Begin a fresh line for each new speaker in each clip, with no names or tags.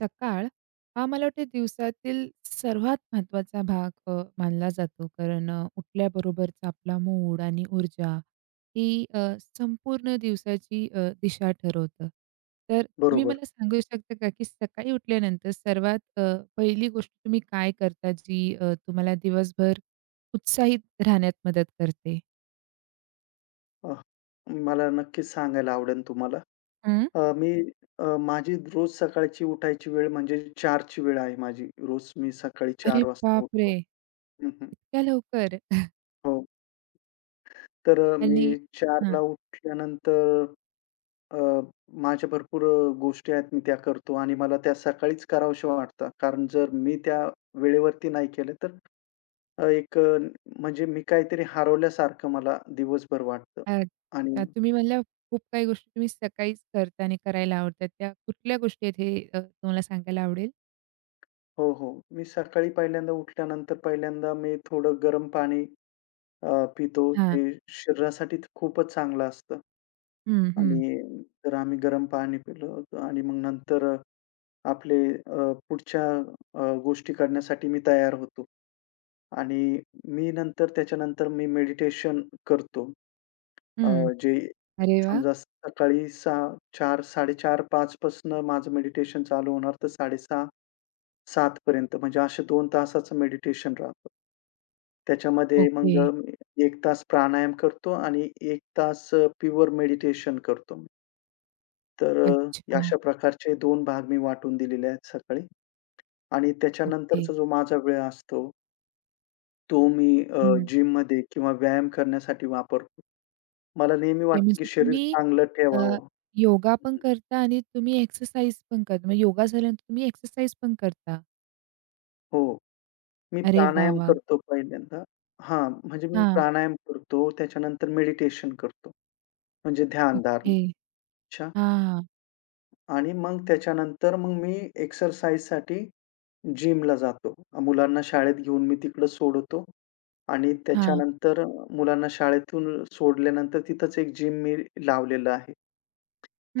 सकाळ हा मला वाटतं दिवसातील सर्वात महत्त्वाचा भाग मानला जातो. कारण उठल्याबरोबरचा आपला मूड आणि ऊर्जा ही संपूर्ण दिवसाची दिशा ठरवतं. तर तुम्ही
बरोबर.
मला सांगू शकता का, की सकाळी उठल्यानंतर सर्वात पहिली गोष्ट तुम्ही काय करता जी तुम्हाला दिवसभर उत्साहित राहण्यात मदत करते?
अ, मला नक्कीच सांगायला आवडेल तुम्हाला.
हं.
मी माझी रोज सकाळची उठायची वेळ म्हणजे 4 ची वेळ आहे माझी. रोज मी सकाळी
अरे
चार हो. वाजता
बापरे!
उठतो. हं, हं.
इतक्या लवकर
हो. तर
आणि
मी 4 ला उठल्यानंतर अ, माझ्या भरपूर गोष्टी आहेत मी त्या करतो आणि मला त्या सकाळीच कराव्याशा वाटतात. कारण जर मी त्या वेळेवरती नाही केलं तर अ, एक अ, म्हणजे मी काहीतरी हरवल्यासारखं मला दिवसभर वाटतं
अ,
आणि
तुम्ही म्हणल्या खूप काही गोष्टी तुम्ही सकाळीच करता आणि करायला आवडतात. त्या कुठल्या गोष्टी आहेत हे तुम्हाला सांगायला आवडेल?
हो, हो. मी सकाळी पहिल्यांदा उठल्यानंतर पहिल्यांदा मी थोडं गरम पाणी अ, पितो.
हां.
ते शरीरासाठी तर खूपच चांगलं असतं
हं, हं,
आणि तर आम्ही गरम पाणी पिलं होतं आणि मग नंतर आपले पुढच्या गोष्टी करण्यासाठी मी तयार होतो. आणि मी नंतर त्याच्यानंतर मी मेडिटेशन करतो. अ,
हं.
जे
अरे वाह!
समजा सकाळी 6 4 4:30-5 पासनं माझं मेडिटेशन चालू होणार तर 6:30 7 पर्यंत म्हणजे असे दोन तासाचं मेडिटेशन राहतं. त्याच्यामध्ये
ओके.
मग मी 1 तास प्राणायाम करतो आणि एक तास प्युअर मेडिटेशन करतो मी. तर
अच्छा.
अशा प्रकारचे दोन भाग मी वाटून दिलेले आहेत सकाळी आणि
ओके.
त्याच्यानंतरचा जो माझा वेळ असतो, तो मी
हं.
जिममध्ये किंवा व्यायाम करण्यासाठी वापरतो. मला नेहमी
ते
वाटतं, की
म्हणजे
शरीर
तुम्ही
चांगलं
अ,
ठेवावं.
योगा पण करता आणि तुम्ही एक्सरसाइज पण करता. म्हणजे योगा झाल्यानंतर तुम्ही एक्सरसाइज पण करता.
हो, मी
अरे वाह!
प्राणायाम
वाह!
करतो पहिल्यांदा. हां, म्हणजे मी
हां.
प्राणायाम करतो, त्याच्यानंतर मेडिटेशन करतो. म्हणजे ध्यान धारणा.
ओके.
अच्छा
हां, हां.
आणि मग त्याच्यानंतर मग मी एक्सरसाइजसाठी जिमला जातो. मुलांना शाळेत घेऊन मी तिकडं सोडवतो आणि
हां.
त्याच्यानंतर मुलांना शाळेतून सोडल्यानंतर तिथंच एक जिम मी लावलेलं आहे.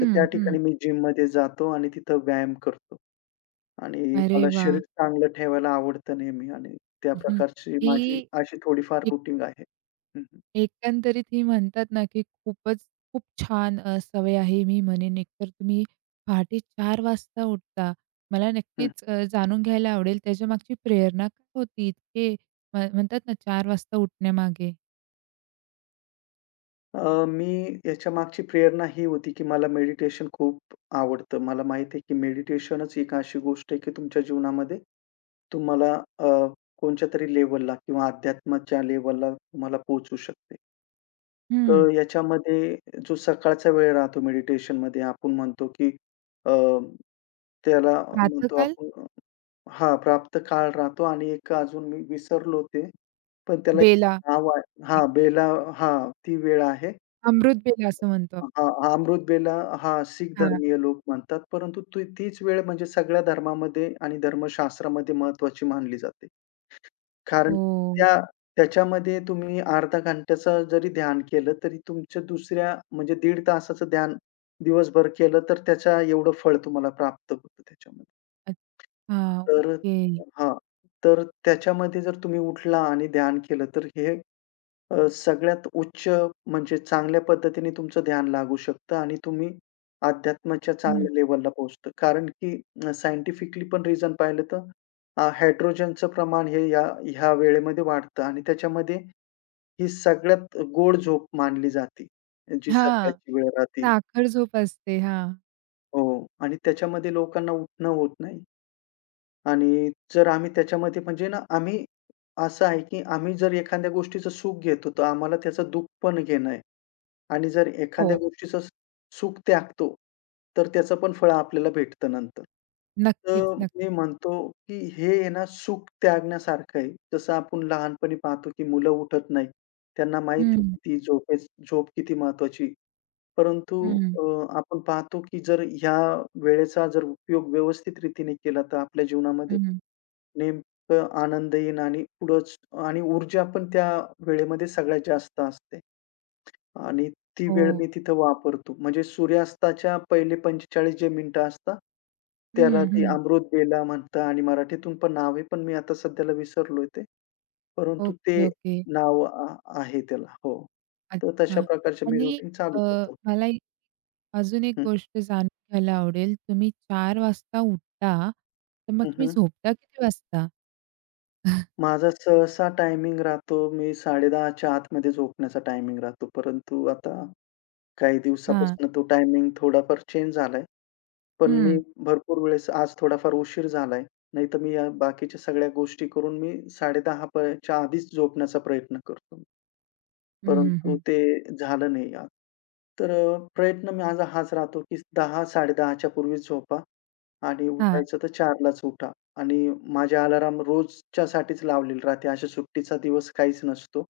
तर त्या
हं.
ठिकाणी मी जिममध्ये जातो आणि तिथं व्यायाम करतो आणि
अरे
मला शरीर
वाह!
चांगलं ठेवायला आवडतं नेहमी आणि त्या
हं.
प्रकारची
ही
माझी अशी थोडीफार रुटीन आहे. हं.
एकंदरीत ही म्हणतात ना, की खूपच खूप छान सवय आहे. मी म्हणेन एकतर तुम्ही पहाटे 4:00 वाजता उठता. मला
हं,
नक्कीच जाणून घ्यायला आवडेल त्याच्यामागची प्रेरणा काय होती? इतके म्हणतात ना 4 वाजता उठण्यामागे?
मी याच्यामागची प्रेरणा ही होती, की मला मेडिटेशन खूप आवडतं. मला माहिती आहे, की मेडिटेशनच एक अशी गोष्ट आहे, की तुमच्या जीवनामध्ये तुम्हाला अ, कोणत्यातरी लेव्हलला किंवा अध्यात्माच्या लेव्हलला तुम्हाला पोहोचू शकते.
हं.
तर याच्यामध्ये जो सकाळचा वेळ राहतो मेडिटेशनमध्ये आपण म्हणतो, की अ, त्याला म्हणतो
प्रातःकाल
आपण. हां, प्राप्त काळ राहतो आणि एक अजून मी विसरलो ते, पण त्याला
बेला
एक नाव आहे
एक
हां, बेला हां, ती वेळ आहे.
अमृत बेला असं म्हणतो आपण.
हां, हां, अमृत बेला हां, शीख
हां.
धर्मीय लोक म्हणतात. परंतु ती तीच वेळ म्हणजे सगळ्या धर्मामध्ये आणि धर्मशास्त्रामध्ये महत्त्वाची मानली जाते. कारण
हो.
त्या त्याच्यामध्ये तुम्ही अर्धा घंट्याचं जरी ध्यान केलं, तरी तुमच्या दुसऱ्या म्हणजे दीड तासाचं ध्यान दिवसभर केलं, तर त्याच्या एवढं फळ तुम्हाला प्राप्त होतं त्याच्यामध्ये.
अच्छा.
तर
ओके.
हां, तर त्याच्यामध्ये जर तुम्ही उठला आणि ध्यान केलं, तर हे सगळ्यात उच्च म्हणजे चांगल्या पद्धतीने तुमचं ध्यान लागू शकतं आणि तुम्ही अध्यात्माच्या
हं.
चांगल्या लेव्हलला पोहोचता. कारण की सायंटिफिकली पण रिझन पाहिलं तर हायड्रोजनचं प्रमाण हे ह्या वेळेमध्ये वाढतं आणि त्याच्यामध्ये ही सगळ्यात गोड झोप मानली जाते, जी
हां.
सकाळची वेळ राहते.
साखर झोप असते. हां.
हो आणि त्याच्यामध्ये लोकांना उठणं होत नाही आणि जर आम्ही त्याच्यामध्ये म्हणजे ना आम्ही असं आहे की आम्ही जर एखाद्या गोष्टीचं सुख घेतो, तर आम्हाला त्याचं दुःख पण घेणं आहे. आणि जर एखाद्या
हो.
गोष्टीचं सुख त्यागतो, तर त्याचं पण फळ आपल्याला भेटतं नंतर.
नक्कीच,
तर
नक्कीच.
मी म्हणतो, की हे आहे ना सुख त्यागण्यासारखं आहे. जसं आपण लहानपणी पाहतो, की मुलं उठत नाही. त्यांना माहीत आहे,
हं.
की ती झोप किती महत्त्वाची आहे. परंतु
हं.
अ, आपण पाहतो, की जर ह्या वेळेचा जर उपयोग व्यवस्थित रीतीने केला, तर आपल्या जीवनामध्ये
हं.
नेमकं आनंद येईन आणि पुढंच आणि ऊर्जा पण त्या वेळेमध्ये सगळ्यात जास्त असते. आणि ती वेळ
हो.
मी तिथं वापरतो. म्हणजे सूर्यास्ताच्या पहिले 45 जे मिनिटं असतात, त्याला
हं,
ती
हं.
अमृत बेला म्हणतात आणि मराठीतून पण नाव आहे, पण मी आता सध्याला विसरलोय ते. परंतु
ओके,
ते
ओके.
नाव आहे त्याला. हो. तर
अच्छा.
तशा प्रकारचे मी
आणि
रुटीन चालू
अ,
करतो.
मला एक अजून एक
हं,
गोष्ट जाणून घ्यायला आवडेल. तुम्ही 4 वाजता उठता, तर मग
हं,
तुम्ही
हं.
झोपता किती वाजता?
माझा सहसा टायमिंग राहतो, मी 10:30 आतमध्ये झोपण्याचा टायमिंग राहतो. परंतु आता काही
हां.
दिवसापासून तो टायमिंग थोडाफार चेंज झालाय. पण मी
हं.
भरपूर वेळेस आज थोडाफार उशीर झालाय. नाहीतर मी या बाकीच्या सगळ्या गोष्टी करून मी 10:30 पर्यंतच्या आधीच झोपण्याचा प्रयत्न करतो.
हं, हं, हं.
परंतु ते झालं नाही आज. तर प्रयत्न माझा हाच राहतो, की 10 10:30 च्या पूर्वीच झोपा आणि
हां.
उठायचं तर 4:00लाच उठा आणि माझे अलार्म रोजच्यासाठीच लावलेली राहते. अशा सुट्टीचा दिवस काहीच नसतो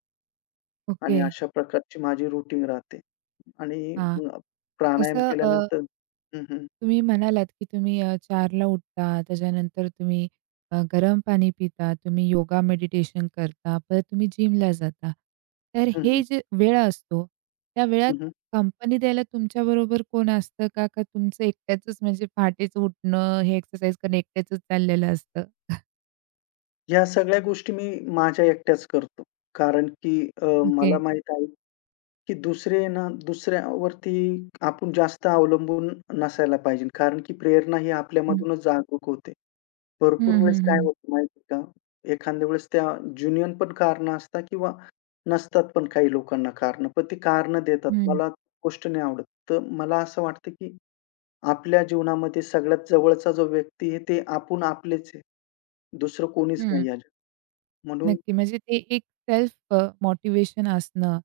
ओके.
आणि अशा प्रकारची माझी रुटीन राहते आणि
हां.
अ, प्राणायाम
तसं
केल्यानंतर हं, हं.
तुम्ही म्हणालात, की तुम्ही 4ला उठता, त्याच्यानंतर तुम्ही गरम पाणी पिता, तुम्ही योगा मेडिटेशन करता, परत तुम्ही जिमला जाता. तर
हं,
हे
हं.
जे वेळ असतो, त्या वेळात
हं, हं.
कंपनी द्यायला तुमच्याबरोबर कोण असतं का? का तुमचं एकट्याचंच म्हणजे पहाटेच उठणं, हे एक्सरसाइज करणं एकट्याचंच चाललेलं असतं?
या सगळ्या गोष्टी मी माझ्या एकट्याच करतो. कारण की
ओके.
मला माहीत आहे, की दुसरे ना दुसऱ्यावरती आपण जास्त अवलंबून नसायला पाहिजे. कारण की प्रेरणा ही
हं.
आपल्यामधूनच जागरूक होते. भरपूर
हं, हं,
वेळेस काय
हं.
होतं माहिती आहे का? एखाद्या वेळेस त्या जुनियन पण कारणं असतात किंवा नसतात पण काही लोकांना कारणं. पण ती कारणं देतात.
हं,
मला गोष्ट नाही आवडत. तर मला असं वाटतं, की आपल्या जीवनामध्ये सगळ्यात जवळचा जो व्यक्ती आहे, ते आपण आपलेच आहे. दुसरं कोणीच नाही आहे. म्हणून
नक्की. म्हणजे ते एक सेल्फ असणं,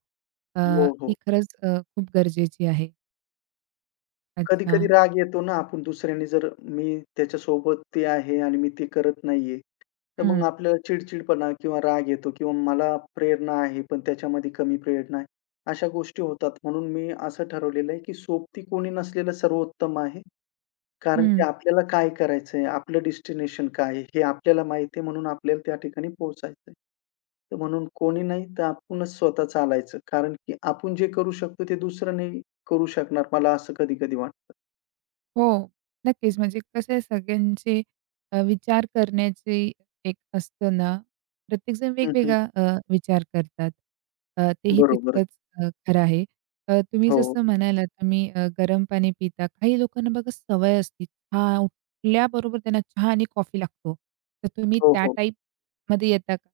अ,
हो,
ही
हो.
खरंच खूप गरजेची आहे. अच्छा.
कधी-कधी राग येतो ना, आपण दुसऱ्याने जर मी त्याच्यासोबत ते आहे आणि मी ते करत नाहीये, तर मग
हं.
आपल्याला चिडचिडपणा किंवा राग येतो किंवा मला प्रेरणा आहे, पण त्याच्यामध्ये कमी प्रेरणा आहे. अशा गोष्टी होतात. म्हणून मी असं ठरवलेलं आहे, की सोबती कोणी नसलेलं सर्वोत्तम आहे. कारण की
हं.
आपल्याला काय करायचंय, आपलं डेस्टिनेशन काय आहे, हे आपल्याला माहिती आहे म्हणून आपल्याला त्या ठिकाणी पोहोचायचंय. तर म्हणून कोणी नाही तर आपणच स्वतः चालायचं. कारण की आपण जे करू शकतो ते दुसरं नाही करू शकणार, मला असं कधी-कधी वाटतं.
हो, नक्कीच. म्हणजे कसं आहे सगळ्यांचे विचार करण्याची एक असतं ना, प्रत्येकजण
हं, हं.
वेगवेगळा विचार करतात. तेही
बरोबरच.
तितकंच खरं आहे. तुम्ही
हो,
जसं म्हणालात तुम्ही गरम पाणी पिता. काही लोकांना बघा सवय असते चहा उठल्याबरोबर त्यांना चहा आणि कॉफी लागतो. तर तुम्ही
हो,
त्या
हो.
टाइपमध्ये येता का?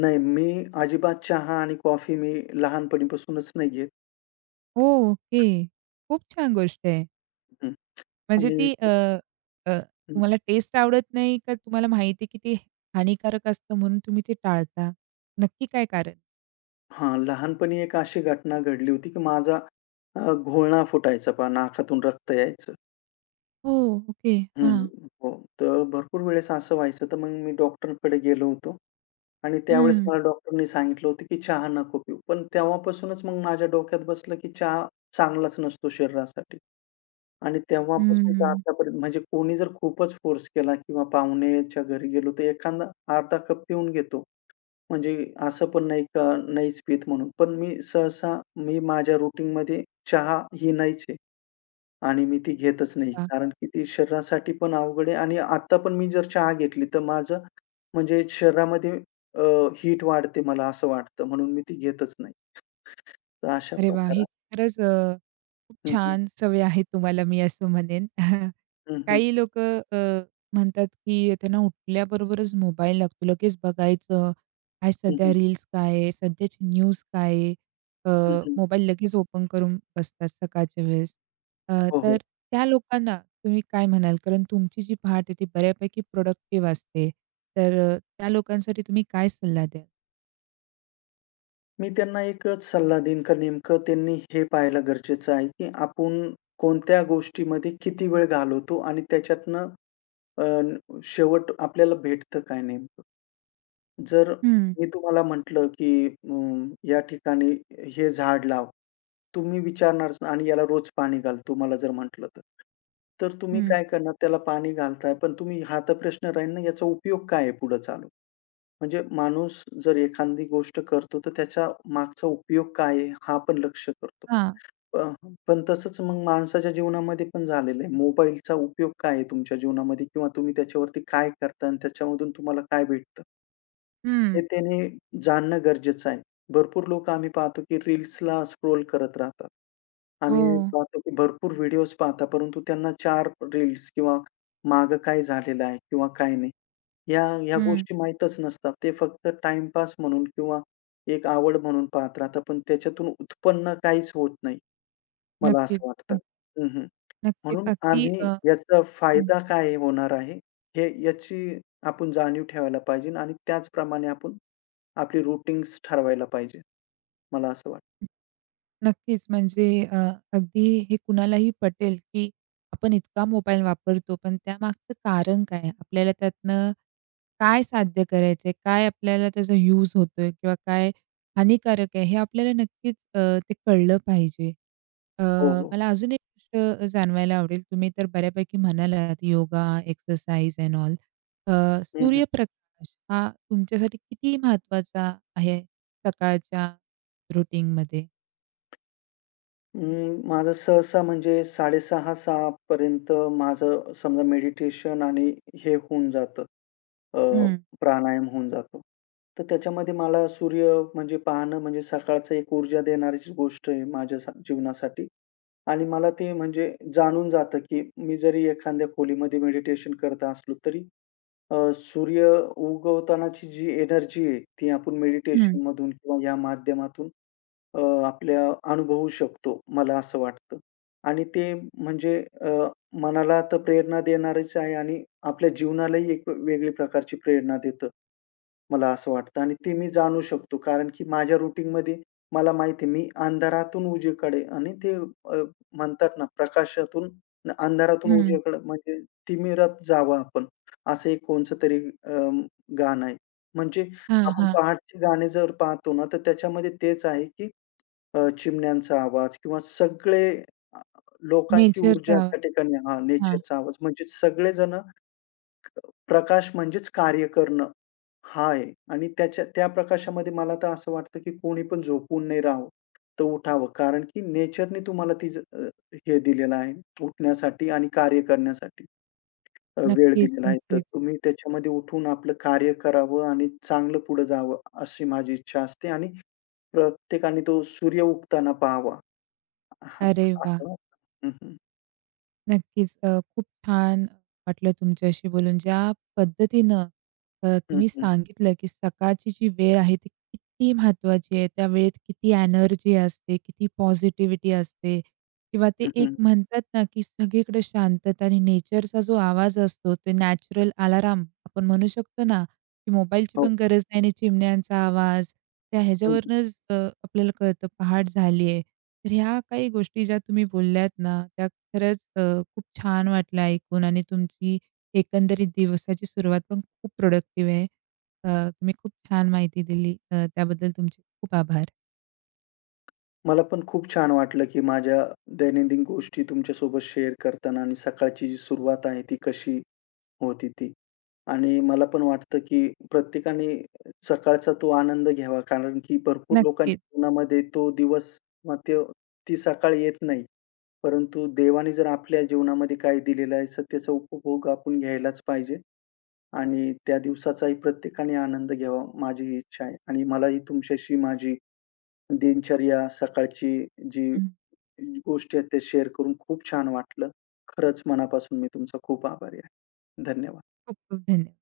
नाही मी अजिबात चहा आणि कॉफी मी लहानपणीपासूनच नाही घेत.
ओह! ओके. खूप छान गोष्ट आहे.
हं.
म्हणजे
आणि
ती अ, अ,
हं,
तुम्हाला टेस्ट आवडत नाही का तुम्हाला माहिती आहे, की ते हानिकारक असतं म्हणून तुम्ही ते टाळता? नक्की काय कारण?
लहानपणी एक अशी घटना घडली होती की माझा घोळणा फुटायचा पहा नाकातून रक्त यायचं.
हो, ओके.
हं.
हां.
हो. तर भरपूर वेळेस असं व्हायचं, तर मग मी डॉक्टरकडे गेलो होतो आणि त्यावेळेस
हं,
मला डॉक्टरनी सांगितलं होतं, की चहा नको पिऊ. पण तेव्हापासूनच मग माझ्या डोक्यात बसलं, की चहा चांगलाच नसतो शरीरासाठी आणि तेव्हापासून तर
हं,
आतापर्यंत म्हणजे कोणी जर खूपच फोर्स केला किंवा पाहुण्याच्या घरी गेलो, तर एखादा अर्धा कप पिऊन घेतो. म्हणजे असं पण नाही का नाहीच पीत म्हणून. पण मी सहसा माझ्या रुटीनमध्ये चहा ही नाहीच आहे. आणि मी ती घेतच नाही.
हं.
कारण की ती शरीरासाठी पण अवघड आहे आणि आता पण मी जर चहा घेतली, तर माझं म्हणजे शरीरामध्ये अ, हीट वाढते मला असं वाटतं. म्हणून मी ती घेतच नाही. तर अशा
अरे वाह! ही
प्रकारे
खरंच खूप
हं, हं.
छान सवय आहे तुम्हाला मी असं म्हणेन.
हं, हं.
काही लोकं म्हणतात, की त्यांना उठल्याबरोबरच मोबाईल लागतो. लगेच बघायचं. आज
हं,
सध्या
हं.
रील्स काय आहे? सध्याची न्यूज काय आहे? अ,
हं, हं.
मोबाईल लगेच ओपन करून बसतात सकाळच्या वेळेस. अ,
हो,
तर
हो.
त्या लोकांना तुम्ही काय म्हणाल? कारण तुमची जी पहाट आहे ती बऱ्यापैकी प्रोडक्टिव्ह असते. तर त्या लोकांसाठी तुम्ही काय सल्ला द्याल?
मी त्यांना एकच सल्ला देईन का नेमकं त्यांनी हे पाहायलं गरजेचं आहे, की आपण कोणत्या गोष्टीमध्ये किती वेळ घालवतो आणि त्याच्यातनं अ, शेवट आपल्याला भेटतं काय नेमकं? जर
हं,
मी तुम्हाला म्हटलं, की या ठिकाणी हे झाड लाव. तुम्ही विचारणारच आणि याला रोज पाणी घाल तुम्हाला जर म्हटलं तर. तर तुम्ही
हं.
काय करणार त्याला पाणी घालताय, पण तुम्ही हा तर प्रश्न राहील ना याचा उपयोग काय आहे पुढे चालून? म्हणजे माणूस जर एखादी गोष्ट करतो, तर त्याच्या मागचा उपयोग काय आहे? हा पण लक्ष करतो.
हां.
प पण तसंच मग माणसाच्या जीवनामध्ये पण झालेलं आहे. मोबाईलचा उपयोग काय आहे तुमच्या जीवनामध्ये? किंवा तुम्ही त्याच्यावरती काय करता आणि त्याच्यामधून तुम्हाला काय भेटतं? हे
हं.
त्याने जाणणं गरजेचं आहे. भरपूर लोकं आम्ही पाहतो, की रील्सला स्क्रोल करत राहतात.
हो.
आम्ही पाहतो, की भरपूर व्हिडिओज पाहतात, परंतु त्यांना 4 रील्स किंवा मागं काय झालेलं आहे किंवा काय नाही ह्या ह्या
हं.
गोष्टी माहीतच नसतात. ते फक्त टाईमपास म्हणून किंवा एक आवड म्हणून पाहत राहतात. पण त्याच्यातून उत्पन्न काहीच होत नाही, मला
नक्कीच.
असं वाटतं.
अग
हं, हं.
नक्कीच.
म्हणून
अगदी अ,
आम्ही याचा
हं.
फायदा काय होणार आहे, हे याची आपण जाणीव ठेवायला पाहिजे आणि त्याचप्रमाणे आपण आपली रूटीन्स ठरवायला पाहिजे, मला असं वाटतं.
नक्कीच. म्हणजे अ, अगदी हे कुणालाही पटेल, की आपण इतका मोबाईल वापरतो, पण त्यामागचं कारण काय? आपल्याला त्यातनं काय साध्य करायचं काय आपल्याला त्याचा यूज होतोय किंवा काय हानिकारक आहे? हे आपल्याला नक्कीच ते कळलं पाहिजे. अ,
हो, हो.
मला अजून एक गोष्ट जाणवायला आवडेल. तुम्ही तर बऱ्यापैकी म्हणालात योगा, एक्सरसाइज एंड ऑल. अ,
हं, हं.
सूर्यप्रकाश हा तुमच्यासाठी किती महत्त्वाचा आहे सकाळच्या रूटीनमध्ये?
माझं सहसा म्हणजे 6:30-6:00 पर्यंत माझं समजा मेडिटेशन आणि हे होऊन जातं, अ,
हं,
प्राणायाम होऊन जातो. तर त्याच्यामध्ये मला सूर्य म्हणजे पाहणं म्हणजे सकाळचं एक ऊर्जा देणारीच गोष्ट आहे माझ्या सा जीवनासाठी आणि मला ते म्हणजे जाणून जातं, की मी जरी एखाद्या खोलीमध्ये मेडिटेशन करत असलो तरी सूर्य उगवतानाची जी एनर्जी आहे ती आपण
हं,
मेडिटेशनमधून किंवा या माध्यमातून अ, आपल्या अनुभवू शकतो, मला असं वाटतं. आणि ते म्हणजे अ, मनाला तर प्रेरणा देणारच आहे आणि आपल्या जीवनालाही एक वेगळी प्रकारची प्रेरणा देतं, मला असं वाटतं. आणि ते मी जाणू शकतो कारण की माझ्या रूटीनमध्ये मला माहिती आहे, मी अंधारातून उजेकडे आणि ते म्हणतात ना प्रकाशातून अंधारातून
हं.
उजेकडे म्हणजे तिमिरात जावं आपण, असं एक कोणचं तरी अ, गाणं आहे. म्हणजे
हां,
आपण
हां.
पहाटची गाणी जर पाहतो ना, तर त्याच्यामध्ये तेच आहे की चिमण्यांचा आवाज किंवा सगळे अ, लोकांची ऊर्जा
नेचरचा आवाज.
त्या ठिकाणी हां,
हां.
नेचरचा आवाज म्हणजे सगळेजण प्रकाश म्हणजेच कार्य करणं हा आहे आणि त्याच्या त्या प्रकाशामध्ये मला तर असं वाटतं, की कोणी पण झोपून नाही राहावं, तर उठावं. कारण की नेचरनी तुम्हाला ती हे दिलेलं आहे उठण्यासाठी आणि कार्य करण्यासाठी वेळ
नक्कीच,
दिलेला आहे. तर
नक्कीच.
तुम्ही त्याच्यामध्ये उठून आपलं कार्य करावं आणि चांगलं पुढे जावं, अशी माझी इच्छा असते आणि प्रत्येकाने तो सूर्य उगताना पाहावा. हां,
अरे वाह!
असं वाटतं. हं, हं.
नक्कीच. खूप छान वाटलं तुमच्याशी बोलून. ज्या पद्धतीनं
हं,
तुम्ही
हं.
सांगितलं, की सकाळची जी वेळ आहे ती किती महत्त्वाची आहे. त्या वेळेत किती एनर्जी असते, किती पॉझिटिव्हिटी असते किंवा ते
हं,
एक
हं.
म्हणतात ना, की सगळीकडे शांतता आणि नेचरचा जो आवाज असतो, ते नॅचरल अलाराम आपण म्हणू शकतो ना, की मोबाईलची
हो.
पण गरज नाही आणि चिमण्यांचा आवाज, त्या
हं, हं.
ह्याच्यावरूनच आपल्याला कळतं पहाट झाली आहे. तर ह्या काही गोष्टी ज्या तुम्ही बोलल्यात ना, त्या खरंच खूप छान वाटलं ऐकून आणि तुमची एकंदरीत दिवसाची सुरुवात पण खूप प्रोडक्टिव्ह आहे. तुम्ही खूप छान माहिती दिली. त्याबद्दल तुमचे खूप आभार.
मला पण खूप छान वाटलं, की माझ्या दैनंदिन गोष्टी तुमच्यासोबत शेअर करताना आणि सकाळची जी सुरुवात आहे ती कशी होती ती. आणि मला पण वाटतं, की प्रत्येकाने सकाळचा तो आनंद घ्यावा कारण की भरपूर
नक्कीच.
लोकांच्या जीवनामध्ये तो दिवस किंवा ती सकाळ येत नाही. परंतु देवाने जर आपल्या जीवनामध्ये काय दिलेलं आहे, तर त्याचा उपभोग आपण घ्यायलाच पाहिजे. आणि त्या दिवसाचाही प्रत्येकाने आनंद घ्यावा माझी इच्छा आहे आणि मलाही तुमच्याशी माझी दिनचर्या, सकाळची जी
हं.
गोष्टी आहेत त्या शेअर करून खूप छान वाटलं. खरंच मनापासून मी तुमचा खूप आभारी आहे. धन्यवाद.
खूप खूप धन्यवाद.